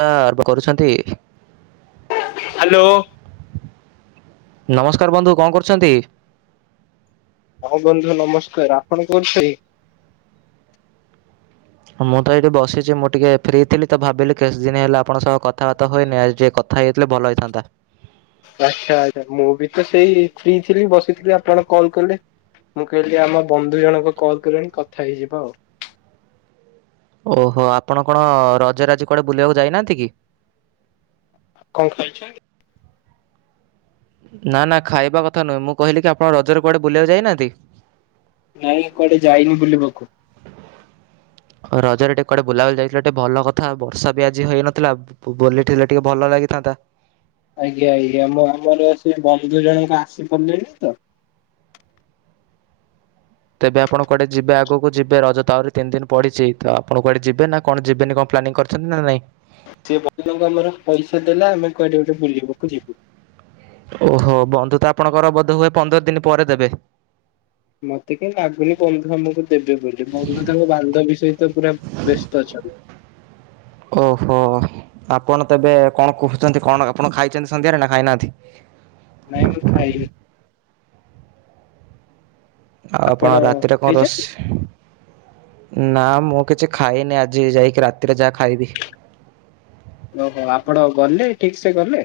ସ୍କାର ଭ କରୁଛନ୍ତି। ହାଲୋ। ନମସ୍କାର ବନ୍ଧୁ କଁ କରୁଛନ୍ତି? ହଁ ବନ୍ଧୁ ନମସ୍କାର ଆପଣ କେମିତି? ହଁ ମୁଁ ତ ଏଇଠି ବସିଛି ମୁଁ ଟିକେ ଫ୍ରି ଥିଲି ତ ଭାବିଲି କେତେ ଦିନ ହେଲା ଆପଣଙ୍କ ସହ କଥାବାର୍ତା ହୋଇନି ଆଜି ଟିକେ କ କଥା ହେଇ ଯାଇଥିଲେ ଭଲ ହେଇଥାନ୍ତା। ଆଚ୍ଛା ଆଚ୍ଛା ମୁଁ ବି ତ ସେଇ ଫ୍ରି ଥିଲି ବସିଥିଲି ଆପଣ କଲ୍ କଲେ। ମୁଁ କହିଲି ଆମ ବନ୍ଧୁ ଜଣଙ୍କ କଲ୍ କଲେଣି କଥା ହେଇଯିବା ଆଉ। ଓହୋ ଆପଣ କଣ ରଜରେ ଆଜି କୁଆଡେ ବୁଲିବାକୁ ଯାଇ ନାହାନ୍ତି କି? କଁ ଖାଇଛନ୍ତି? ନା ନା ଖାଇବା କଥା ନୁହେଁ ମୁଁ କହିଲି କି ଆପଣ ରଜରେ କୁଆଡେ ବୁଲିବାକୁ ଯାଇ ନାହାନ୍ତି। ନାଇଁ ମୁଁ କୁଆଡେ ଯାଇନି ବୁଲିବାକୁ। ହଉ ରଜରେ ଟିକେ କୁଆଡେ ବୁଲାବୁଲି ଯାଇଥିଲା ଟିକେ ଭଲ କଥା ବର୍ଷା ବି ଆଜି ହେଇନଥିଲା। ବୁବୋଲି ଥିଲେ ଟିକେ ଭଲ ଲାଗିଥାନ୍ତା। ଆଜ୍ଞା ଆଜ୍ଞା ମୁଁ ଆମର ସେ ବନ୍ଧୁ ଜଣକ ଆସି ପାରିଲେନି ତ। ତେବେ ଆପଣ କୁଆଡେ ଯିବେ ଆଗକୁ ଯିବେ ରଜ ତ ଆଉରି ତିନି ଦିନ ପଡିଛି ତ ଆଣପ କୁଆଡେ ଯିବେ ନା କଣ ଯିବେନି କଣ ପ୍ଲାନିଂ କରି ଛନ୍ତି ନା ନାଇଁ। ସେ ବନ୍ଧୁ ଙ୍କୁ ଆମର ପଇସା ଦେଲା ଆମେ କୁଆଡେ ଗୋଟେ ବୁଲିବାକୁ ଯିବୁ। ଓହୋ ବନ୍ଧୁ ତ ଆପଣଙ୍କର ବୋଧ ହୁଏ ପନ୍ଦର ଦିନ ପରେ ଦେବେ। ମତେ କାହିଁ ଲାଗୁନି ବନ୍ଧୁ ଆମକୁ ଦେବେ ବୋଲି ବନ୍ଧୁ ତାଙ୍କ ବାନ୍ଧବୀ ସହିତ ପୁରା। ବେସ୍ତ ଅଛନ୍ତି। ଓହୋ ଆପଣ ତେବେ କଣ କୂହୁଛନ୍ତି କଣ ଆପଣ ଖାଇଛନ୍ତି ସନ୍ଧ୍ୟାରେ ନା ଖାଇ ନାହାନ୍ତି? ନାଇଁ ମୁଁ ଖାଇନି। ଆଉ ଆପଣ ରାତିରେ କଣ ରୋଷ୍ ଖାଇଛନ୍ତି? ନା ମୁଁ କିଛି ଖାଇନି ଆଜି ଯାଇକି ରାତିରେ ଯାହା ଖାଇବି। ଓହୋ ଆପଣ ଗଲେ ଠିକ୍ ସେ ଗଲେ‌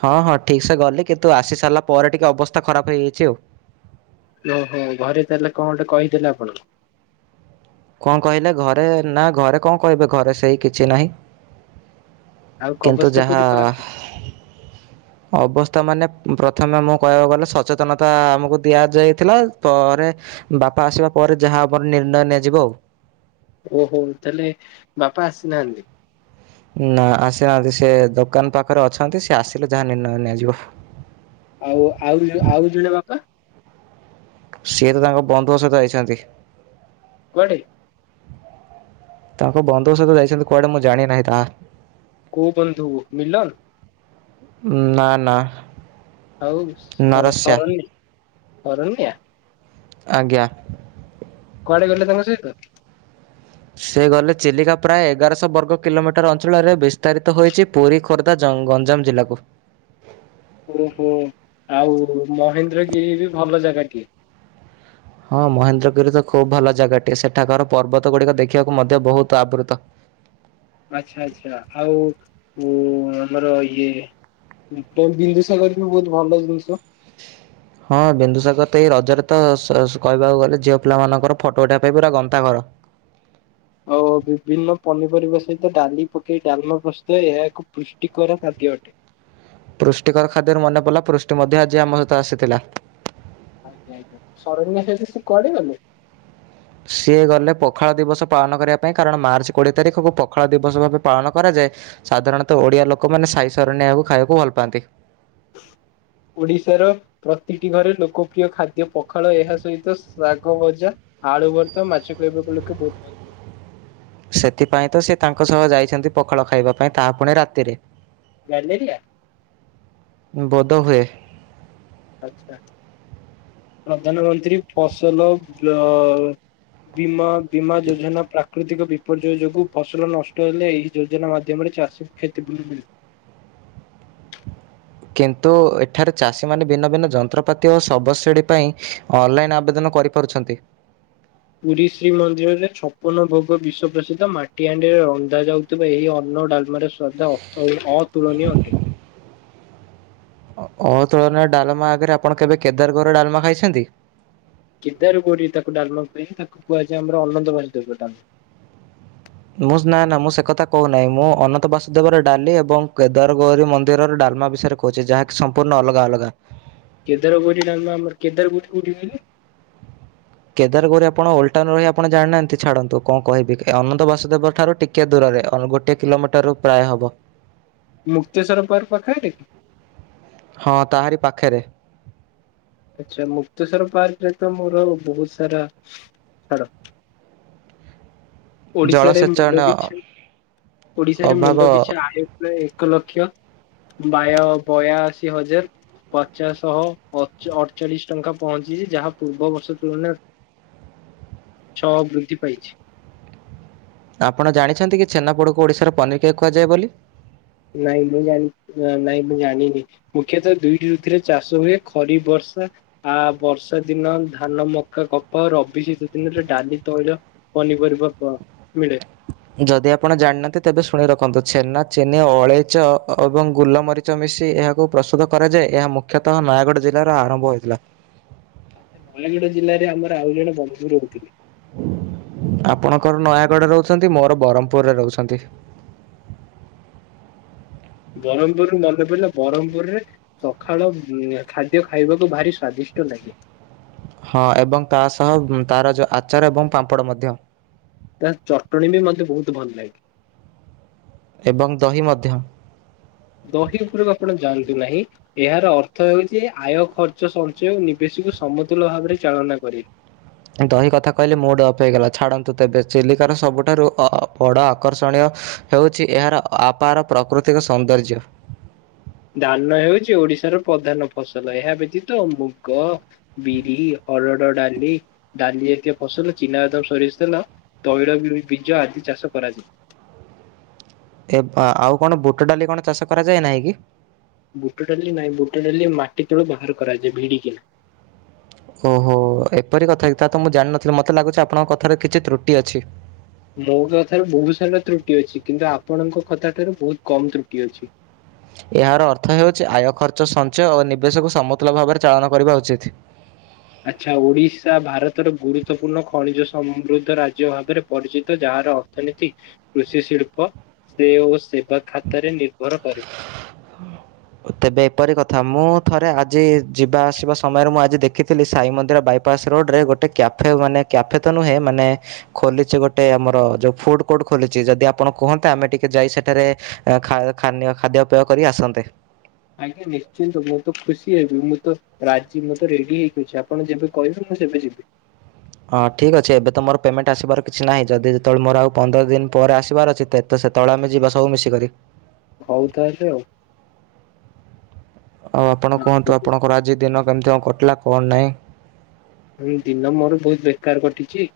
ହଁ ହଁ ଠିକ୍ସେ ଗଲି କିନ୍ତୁ ଆସି ସାରିଲା ପରେ ଟିକେ ଅବସ୍ଥା ଖରାପ ହେଇଯାଇଛି ଆଉ। ଓହୋ ଘରେ ତାହେଲେ କଣ ଗୋଟେ କହିଥିଲେ ଆପଣ। କଣ କହିଲେ ଘରେ ନା ଘରେ କଣ କହିବେ ଘରେ ସେଇ କିଛି ନାହିଁ। ଆଉ କିନ୍ତୁ ଅବସ୍ଥା ଯାହା କୋଉଠି ଖରାପ ଅବସ୍ଥା ମାନେ ପ୍ରଥମେ ମୁଁ କହିବାକୁ ଗଲେ ସଚେତନତା ଆମକୁ ଦିଆଯାଇଥିଲା ପରେ ବାପା ଆସିବା ପରେ ଯାହା ଆମର ନିର୍ଣ୍ଣୟ ନିଆଯିବ ଆଉ। ଓହୋ ତାହେଲେ ବାପା ଆସିନାହାନ୍ତି। ନା ଆସିନାହାନ୍ତି ସେ ଦୋକାନ ପାଖରେ ଅଛନ୍ତି ସେ ଆସିଲେ ଯାହା ନିର୍ଣ୍ଣୟ ନିଆଯିବ। ଆଉ ଆଉ ଜଣେ ଆଉ ଜୁଣେ ବାପା। ସିଏ ତ ତାଙ୍କ ବନ୍ଧୁଙ୍କ ସହିତ ଯାଇଛନ୍ତି। କୁଆଡେ। ତାଙ୍କ ବନ୍ଧୁଙ୍କ ସହିତ ଯାଇଛନ୍ତି କୁଆଡେ ମୁଁ ଜାଣିନାହିଁ ତାହା। କଉ ବନ୍ଧୁ ମିିଲନ। ନା ନା। ଆଉ କଣ ନରସ୍ୟା ସରଣି ଶରନ୍ୟା। ଆଜ୍ଞା। କୁଆଡେ ଗଲେ ତାଙ୍କ ସହିତ। ସେ ଗଲେ ଚିଲିକା ପ୍ରାୟ ଏଗାରଶହ ବର୍ଗ କିଲୋମିଟର ଅଞ୍ଚଳରେ ବିସ୍ତାରିତ ହୋଇଛି। ପୁରୀ ଖୋର୍ଦ୍ଧା ଜଙ୍ଗ ଗଞ୍ଜାମ ଜିଲ୍ଲାକୁ। ଓହୋ ଆଉ ମହେନ୍ଦ୍ରଗିରି ବି ଭଲ ଜାଗାଟିଏ। ହଁ ମହେନ୍ଦ୍ରଗିରି ତ ଖୁବ ଭଲ ଜାଗାଟିଏ ସେଠାକାରର ପର୍ବତ ଗୁଡିକ ଦେଖିବାକୁ ମଧ୍ୟ ବହୁତ ଆବୃତ। ଆଚ୍ଛା ଆଚ୍ଛା ଆଉ ଆମର ଇଏ। ବିନ୍ଦୁସାଗର ବି ବହୁତ ଭଲ ଜିନିଷ। ହଁ ବିନ୍ଦୁସାଗର ତ ଏଇ ରଜରେ ତ ସ କହିବାକୁ ଗଲେ ଝିଅ ପିଲା ମାନଙ୍କର ଫଟୋ ଉଠେଇିବା ପାଇଁ ପୁରା ଗନ୍ତା ଘର। ଆଉ ବିଭିନ୍ନ ପନିପରିବା ସହିତ ଡାଲି ପକେଇ ଡାଲମା ପ୍ରସ୍ତୁତ ଏହାକୁ ପୃଷ୍ଟିକର ଖାଦ୍ୟ ଅଟେ। ପୃଷ୍ଟିକର ଖାଦ୍ୟରୁ ମନେପଡ଼ିଲା ପୃଷ୍ଟି ମଧ୍ୟ ଆଜି ଆମ ସହିତ ଆସିଥିଲା। ଆଜ୍ଞା ଆଜ୍ଞା ସରନ୍ୟା ସହିତ ସେ କୁଆଡେ ଗଲେ। ସିଏ ଗଲେ ପଖାଳ ଦିବସ ପାଳନ କରିବା ପାଇଁ କାରଣ ମାର୍ଚ୍ଚ କୋଡ଼ିଏ ତାରିଖକୁ ପଖାଳ ଦିବସ ଭାବେ ପାଳନ କରାଯାଏ। ସାଧାରଣତଃ ଓଡିଆ ଲୋକମାନେ ସାଇ ସରନ୍ୟାକୁ ଖାଇବାକୁ ଭଲ ପାଆନ୍ତି। ଓଡିଶାର ପ୍ରତିଟି ଘରେ ଲୋକପ୍ରିୟ ଖାଦ୍ୟ ପଖାଳ ଏହା ସହିତ ଶାଗ ଭଜା। ଆଳୁ ଭରତା ମାଛ ଖାଇବାକୁ ଲୋକେ ବହୁତ ପାଆନ୍ତି। ସେଥିପାଇଁ ତ ସେ ତାଙ୍କ ସହ ଯାଇଛନ୍ତି ପଖାଳ ଖାଇବା ପାଇଁ ତାହା ପୁଣି ରାତିରେ। ଗ୍ୟାଲେରିଆ। ବୋଧେହୁଏ। ଆଚ୍ଛା। ପ୍ରଧାନମନ୍ତ୍ରୀ ଫସଲ ବ୍ୟ ବିମା ବୀମା ଯୋଜନା ପ୍ରା ପ୍ରାକୃତିକ ବିପର୍ଯ୍ୟୟ ଯୋଗୁଁ ଫସଲ ନଷ୍ଟ ହେଲେ ଏହି ଯୋଜନା ମାଧ୍ୟମରେ ଚାଷୀଙ୍କୁ କ୍ଷତିପୂର୍ଣ୍ଣ ମି କିନ୍ତୁ ଏଠାରେ ଚାଷୀମାନେ ଭିନ୍ନ ଭିନ୍ନ ଯନ୍ତ୍ରପାତି ଓ ଶବ ଶିଡ଼ି ପାଇଁ ଅନଲାଇନ୍ ଆବେଦନ କରିପାରୁଛନ୍ତି। ପୁରୀ ଶ୍ରୀ ମନ୍ଦିରରେ ଛପନ ଭୋଗ ବିଶ୍ୱ ପ୍ର୍ରସିଦ୍ଧ ମାଟିଆଣ୍ଡିରେ ରନ୍ଧାାଯ ଯାଉଥିବା ଏହି ଅନ୍ନ ଡାଲମାରେ ଶ୍ରଦ୍ଧା ଅର୍ଥ ଅତୁଳନୀୟ ଅଟେ। ଅ ତୁଳନ ଡାଲମା ଆଗରେ ଆପଣ କେବେ କେଦାର ଗୋର ଡାଲମା ଖାଇଛନ୍ତି। କେଦାରୁ ଗୋଉରି ତାକୁ ଡାମା କୁହେନି ତାକୁ କୁହାଯାଏ ଆମର ଅନନନ୍ଦବା ଦୁବଡା। ମୁଁ ନା ନା ମୁଁ ସେ କଥା କହୁନାହିଁ ମୁଁ ଅନନ୍ତ ବାସୁଦେବର ଡାଲି ଏବଂ କେଦାରଗୌରୀ ମନ୍ଦିରର ଡାଲମା ବିଷୟରେ କହୁଛି ଯାହା କି ସମ୍ପୂର୍ଣ୍ଣ ଅଲଗା ଅଲଗା। କେଦାର ଗୋରୀ ଡ଼ାଲମା ଆମର କେଦାର ଗୋରୀ କଉଠି କହିଲେ। କେଦାରଗୌରି ଆପଣ ଓଲ୍ଟାଉନ ରହି ଆପଣ ଜାଣନାହାନ୍ତି ଛାଡ଼ନ୍ତୁ କଣ କହିବି ଅନନ୍ତ ବାସୁଦେବ ଠାରୁ ଟିକେ ଟିକେ ଦୂରରେ ଅ ଗୋଟେ କିଲୋମିଟରରୁ ପ୍ରାୟ ହେବ। ମୁକ୍ତେଶ୍ୱର ପାର୍କ ପାଖରେ କି। ହଁ ତାହାରି ପାଖରେ। ଆଚ୍ଛା ମୁକ୍ତେଶ୍ୱର ପାର୍କରେ ତ ମୋର ବହୁତ ସାରା ଛାଡ ଓଡିଶାରେ ଜଳସେଚନ ମୁଣ୍ଡପିଛା ଓଡିଶାରେ ଅଭାବ ମୁଣ୍ଡପିଛା ଆୟ ପ୍ରାୟେ ଏକ ଲକ୍ଷ ବାୟ ବୟାଅଶି ହଜାର। ପଚାଶଶହ ଅଚ ଅଠଚାଳିଶ ଟଙ୍କା ପହଞ୍ଚିଛି ଯାହା ପୂର୍ବବର୍ଷ ତୁଳନାରେ [inaudible] ଛଅ ବୃଦ୍ଧି ପାଇଛି। ଆପଣ ଜାଣିଛନ୍ତି କି ଛେନାପୋଡ଼କୁ ଓଡ଼ିଶାର ପନିର କେକ୍ କୁହାଯାଏ ବୋଲି। ନାଇଁ ମୁଁ ଜାଣି ଅ ନାଇଁ ମୁଁ ଜାଣିନି। ମୁଖ୍ୟତଃ ଦୁଇଟି ଋତୁରେ ଚାଷ ହୁଏ ଖରିଫ ବର୍ଷା ଆ ବର୍ଷା ଦିନ ଧାନ ମକା କପା ରବି ଶୀତ ଦିନରେ ଡାଲି ତୈଳ ପନିପରିବା ବା ମିଳେ। ଯଦି ଆପଣ ଜାଣିନାହାନ୍ତି ତେବେ ଶୁଣି ରଖନ୍ତୁ ଛେନା ଚିନି ଅଳେଇଚ ଅ ଏବଂ ଗୁଲମରି ଚ ମିିଶି ଏହାକୁ ପ୍ରସ୍ତୁତ କରାଯାଏ ଏହା ମୁଖ୍ୟତଃ ନୟାଗଡ଼ ଜିଲ୍ଲାର ଆରମ୍ଭ ହୋଇଥିଲା। ନୟାଗଡ଼ ଜିଲ୍ଲାରେ ଆମର ଆଉ ଜଣେ ବନ୍ଧୁ ରହୁଥିଲେ। ଆପଣଙ୍କର ନୟାଗଡ଼ରେ ରହୁଛନ୍ତି ମୋର ବ୍ରହ୍ମପୁରରେ ରହୁଛନ୍ତି। ବ୍ରହ୍ମପୁରରୁ ମନେ ପଡ଼ିଲା ବ୍ରହ୍ମପୁରରେ। ସଖାଳଆ ଉଁ ଏ ଖାଦ୍ୟ ଖାଇବାକୁ ଭାରି ସ୍ଵାଦିଷ୍ଟ ଲାଗେ। ହଁ ଏବଂ ତା ସହ ଉଁ ତାର ଯଉ ଆଚାର ଏବଂ ପାମ୍ପଡ଼ ମଧ୍ୟ। ତା ଚଟଣୀ ବି ମତେ ବହୁତ ଭଲ ଲାଗେ। ଏବଂ ଦହି ମଧ୍ୟ। ଦହି ଉପରକୁ ଆପଣ ଯାଆନ୍ତୁ ନାହିଁ। ଏହାର ଅର୍ଥ ହେଉଛି ଆୟ ଖର୍ଚ୍ଚ ସଞ୍ଚୟ ନିବେଶକୁ ସମତୁଲ ଭାବରେ ଚାଳନା କରିବ। ଦହି କଥା କହିଲେ ମୁଡ଼ ଅଫ୍ ହେଇଗଲା ଛାଡ଼ନ୍ତୁ ତେବେ ଚିଲିକାର ସବୁଠାରୁ ଅ ବଡ଼ ଆକର୍ଷଣୀୟ। ହେଉଛି ଏହାର ଅ ଆପାର ପ୍ରାକୃତିକ ସୌନ୍ଦର୍ଯ୍ୟ। ଧାନ ହେଉଛି ଓଡିଶାର ପ୍ରଧାନ ଫସଲ ଏହା ବ୍ୟତୀତ ମୁଗ ବିରି, ହରଡ ଡାଲି ଡାଲି ଜାତୀୟ ଫସଲ ଚିନାବାଦାମ, ସୋରିଷ ତେଲ। ତୈଳ ବି-ବୀଜ ଆଦି ଚାଷ କରାଯାଏ। ଏ ବା ଆଉ କଣ ବୁଟ ଡାଲି କଣ ଚାଷ କରାଯାଏ ନାହିଁ କି? ବୁଟ ଡାଲି ନାଇଁ ବୁଟ ଡାଲି ମାଟି ତଳୁ ବାହାର କରାଯାଏ ଭିଡିକିନା। ଓହୋ ଏପରି କଥା କି ତା ତ ମୁଁ ଜାଣିନଥିଲି ମତେ ଲାଗୁଛି ଆପଣଙ୍କ କଥାରେ କିଛି ତ୍ରୁଟି ଅଛି। ମୋ କଥାରେ ବହୁତ୍ ସାରା ତ୍ରୁଟି ଅଛି କିନ୍ତୁ ଆପଣଙ୍କ କଥା ଠାରୁ ବହୁତ କମ ତ୍ରୁଟି ଅଛି। ଏହାର ଅର୍ଥ ହେଉଛି ଆୟ ଖର୍ଚ୍ଚ ସଞ୍ଚୟ ଓ ନିବେଶକୁ ସମତୁଲ ଭାବରେ ଚାଳନ କରିବା ଉଚିତ। ଆଚ୍ଛା ଓଡିଶା ଭାରତର ଗୁରୁତ୍ୱପୂର୍ଣ୍ଣ ଖଣିଜ ସମୃଦ୍ଧ ରାଜ୍ୟ ଭାବରେ ପରିଚିତ ଯାହାର ଅର୍ଥନୀତି କୃଷି ଶିଳ୍ପ ସେ ଓ ସେବା ଖାତାରେ ନିର୍ଭର କରେ। ହଁ। ତେବେ ଏପରି କଥା ମୁଁ ଥରେ ଆଜି ଯିବା ଆସିବା ସମୟରେ ମୁଁ ଆଜି ଦେଖିଥିଲି ସାଇ ମନ୍ଦିର ବାଇପ ପାସ୍ ରୋଡ ରେ ଗୋଟେ କ୍ୟାଫେ ମାନେ କ୍ୟାଫେ ତ ନୁହେଁ ମାନେ। ଖୋଲିଛି ଗୋଟେ ଆମର ଯୋଉ ଫୁଡ କୋର୍ଟ ଖୋଲିଛି ଯଦି ଆପଣ କୁହନ୍ତେ ଆମେ ଟିକେ ଯାଇ ସେଠାରେ ଏ ଖା ଖାନୀୟ ଖାଦ୍ୟପେୟ କରି ଆସନ୍ତେ। ଆଜ୍ଞା ନିଶ୍ଚିନ୍ତ ମୁଁ ତ ଖୁସି ହେବି ମୁଁ ତ ରାଜି ମୁଁ ତ ରେଡି ହେଇକି ଅ ଛି ଆପଣ ଯେବେ କହିବେ ମୁଁ ସେବେ ଯିବି। ହଁ ଠିକ୍ ଅଛି ଏବେ ତ ମୋର ପେମେଣ୍ଟ ଆସିବାର କିଛି ନାହିଁ ଯଦି ଯେତେବେଳେ ମୋର ଆଉ ପନ୍ଦର ଦିନ ପରେ ଆସିବାର ଅଛି ତେ ତ ସେତେବେଳେ ଆମେ ଯିବା ସବୁ ମିଶିକରି। ହଉ ତାହେଲେ ଆଉ। ଆଉ ଆପଣ ହୁଁ, କୁହନ୍ତୁ ଆପଣଙ୍କର ଆଜି ଦିନ କେମିତି କଣ କଟିଲା କଣ ନାହିଁ? ହୁଁ ଦିନ ମୋର ବହୁତ ବେକାର କଟିଛି।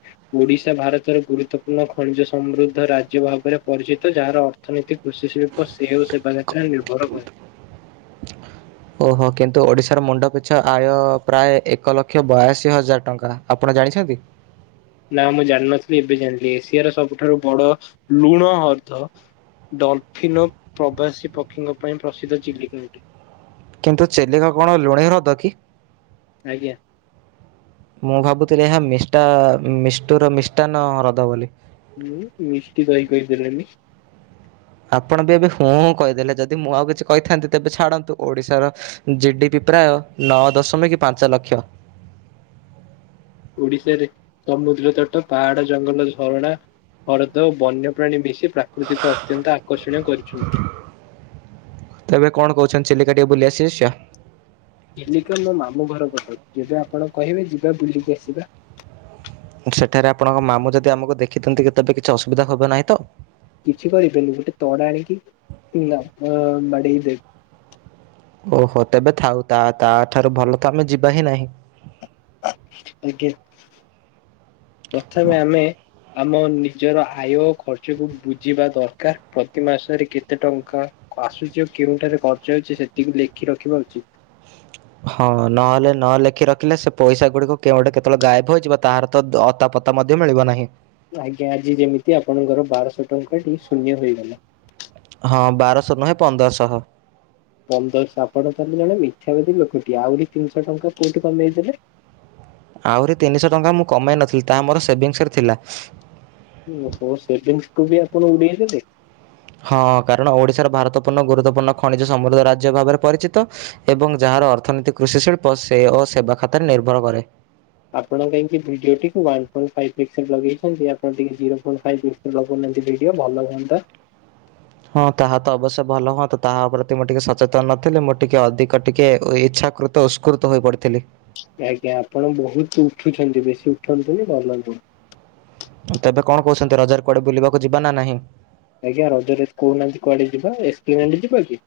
ଓଡିଶା ଭାରତର ଗୁରୁତ୍ୱପୂର୍ଣ୍ଣ ଖଣିଜ ସମୃଦ୍ଧ ରାଜ୍ୟ ଭାବରେ ପରିଚିତ ଯାହାର ଅର୍ଥନୀତି କୃଷି ଶି ସେଉ ସେବା ଯାତ୍ରା ନିର୍ଭର କରେ। ଓହୋ କିନ୍ତୁ ଓଡ଼ିଶାର ମୁଣ୍ଡ ପିଛା ଆୟ ପ୍ରାୟ ଏକ ଲକ୍ଷ ବୟାଅଶୀ ହଜାର ଟଙ୍କା, ଆପଣ ଜାଣିଛନ୍ତି? ନା ମୁଁ ଜାଣିନଥିଲି ଏବେ ଜାଣିଥିଲି ଏସିଆର ସବୁଠାରୁ ବଡ ଲୁଣ ହର୍ଦ୍ଦ ଡଲଫିନ ପ୍ରବାସୀ ପକ୍ଷୀଙ୍କ ପାଇଁ ପ୍ରସିଦ୍ଧ ଚିଲିକା ଅଟେ। କିନ୍ତୁ ଚିଲିକା କଣ ଲୁଣି ହ୍ରଦ କି? ଆଜ୍ଞା। ମୁଁ ଭାବୁଥିଲି ଏହା ମିଷ୍ଟା ମିଷ୍ଟୁର ମିଷ୍ଟାନ୍ ହ୍ରଦ ବୋଲି ହଁ ମିଷ୍ଟ୍ ଦହି କହିଦେଲନି। ଆପଣ ବି ଏବେ ହଁ କହିଦେଲେ ଯଦି ମୁଁ ଆଉ କିଛି କହିଥାନ୍ତି ତେବେ ଛାଡ଼ନ୍ତୁ ଓଡିଶାର ଜିଡିପି ପ୍ରାୟ ନଅ ଦଶମିକ ପାଞ୍ଚ ଲକ୍ଷ। ଓଡିଶାରେ ସମୁଦ୍ର ତଟ ପାହାଡ ଜଙ୍ଗଲ ଝରଣା ହ୍ରଦ ଓ ବନ୍ୟପ୍ରାଣୀ ମିଶୀ ପ୍ରାକୃତିକ ଅତ୍ୟନ୍ତ ଆକର୍ଷଣୀୟ କରିଛନ୍ତି। ତେବେ କଣ କହୁଛନ୍ତି ଚିଲିକା ଟିକେ ବୁଲି ଆସି ଆସିଛ ଚିଲିକା ମୋ ମାମୁଁ ଘର ପାଖେ ଯେବେ ଆପଣ କହିବେ ଯିବା ବୁଲିକି ଆସିବା। ସେଠାରେ ଆପଣଙ୍କ ମାମୁ ଯଦି ଆମକୁ ଦେଖିଥାନ୍ତି କି ତେବେ କିଛି ଅସୁବିଧା ହେବ ନାହିଁ ତ? କିଛି କହିବେନି ଗୋଟେ ତୋଡ଼ ଆଣୀକି ମ ମଡ଼େଇ ଦେ ଓହୋ ତେବେ ଥାଉ ତା ତା ଠାରୁ ଭଲ ତ ଆମେ ଯିବା ହିଁ ନାହିଁ। ଆଜ୍ଞା ପ୍ରଥମେ ଆମେ ଆମ ନିଜର ଆୟ ଖର୍ଚ୍ଚକୁ ବୁଝିବା ଦରକାର ପ୍ରତି ମାସରେ କେତେ ଟଙ୍କା ଆସୁଛି ଆ କେଉଁଠାରେ ଖର୍ଚ୍ଚ ହେଉଛି ସେତିକି ଲେଖି ରଖିବା ଉଚିତ୍। ହଁ ନହେଲେ ନ ଲେଖି ରଖିଲେ ସେ ପଇସା ଗୁଡିକ କେଉ ଆଡ଼େ କେତେବେଳେ ଗାୟବ ହେଇଯିବ ତାର ଅତା ପତା ମଧ୍ୟ ମିଳିବ ନାହିଁ। ଆଜ୍ଞା ଆଜି ଯେମିତି ଆପଣଙ୍କର ବାରଶହ ଟଙ୍କା ଟିକେ ଶୂନ୍ୟ ହେଇଗଲା ହଁ ବାରଶହ ନୁହେଁ ପନ୍ଦରଶହ ପନ୍ଦରଶହ ଆପଣ ତାହେଲେ ଜଣେ ମିଥ୍ୟାବାଦୀ ଲୋକଟିଏ ଆହୁରି ତିନିଶହ ଟଙ୍କା କୋଉଠି କମେଇଦେଲେ। ଆହୁରି ତିନିଶହ ଟଙ୍କା ମୁଁ କମାଇ ନଥିଲି ତାହା ମୋର ସେଭିଙ୍ଗସରେ ଥିଲା। ଓ ହୋ ସେଭିଙ୍ଗକୁୁ ବି ଆପଣ ଉଡେଇ ଦେଲେ। ହଁ କାରଣ ଓଡିଶାର ଭାରତପୂର୍ଣ୍ଣ ଗୁରୁତ୍ୱପୂର୍ଣ୍ଣ ଖଣିଜ ସମୃଦ୍ଧ ରାଜ୍ୟ ଭାବରେ ପରିଚିତ, ଏବଂ ଯାହାର ଅର୍ଥନୀତି କୃଷି ଶିଳ୍ପ ସେ ଓ ସେବା ଖାତାରେ ନିର୍ଭର କରେ ଆପଣ କାହିଁକି ଭିଡିଓ ଟିକୁ ଓନେ ପଏଣ୍ଟ ଫାଇଭ ପିକ୍ସେଲ ଲଗେଇଛନ୍ତି ଆପଣ ଟିକେ ଜିରୋ ପଏଣ୍ଟ ଫାଇବ ଲଗଉ ନାହାନ୍ତି ଭିଡିଓ ଭଲ ହୁଅନ୍ତା ହଁ ତାହା ତ ଅବଶ୍ୟ ଭଲ ହୁଅନ୍ତା ତାହା ପ୍ରତି ମୁଁ ଟିକେ ସଚେତନ ନଥିଲ ମୁଁ ଟିକେ ଅଧିକ ଟିକେ ଇଚ୍ଛାକୃ ଉଷ୍କୃତ ହୋଇ ପଡିଥିଲି। ଆଜ୍ଞା ଆପଣ ବହୁତ ଉଠୁଛନ୍ତି ବେଶୀ ଉଠନ୍ତୁନି ଭଲନୁହଁ। ତେବେ କଣ କହୁଛନ୍ତି ରଜରେ କଆଡେ ବୁଲିବାକୁ ଯିବା ନା ନାହିଁ ଆଜ୍ଞା ରଜରେ କହୁନାହାନ୍ତି କୁଆଡେ ଯିବା ଏସ୍ପିଲାଣ୍ଟ୍ ଯିବା କି?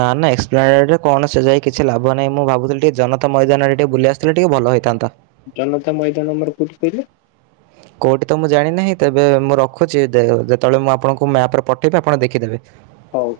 ନା ନା ଏସ୍ପ୍ଲାନେଟ କଣ ସେ ଯାଇ କିଛି ଲାଭ ନାହିଁ ମୁଁ ଭାବୁଥିଲ ଟିକେ ଜନତା ମଇଦାନରେ ଟିକେ ବୁଲିଆସି ଲେ ଟିକେ ଭଲ ହୋଇଥାନ୍ତା। ଜନତା ମଇଦାନ ଆମର କୋଉଠି କହିଲେ? କୋଉଠି ତ ମୁଁ ଜାଣିନାହିଁ ତେବେ ମୁଁ ରଖୁଛି ଯେତେବେଳେ ମୁଁ ଆପଣଙ୍କୁ ମ୍ୟାପରେ ପଠେଇବି ଆପଣ ଦେଖିଦେବେ। ହଉ।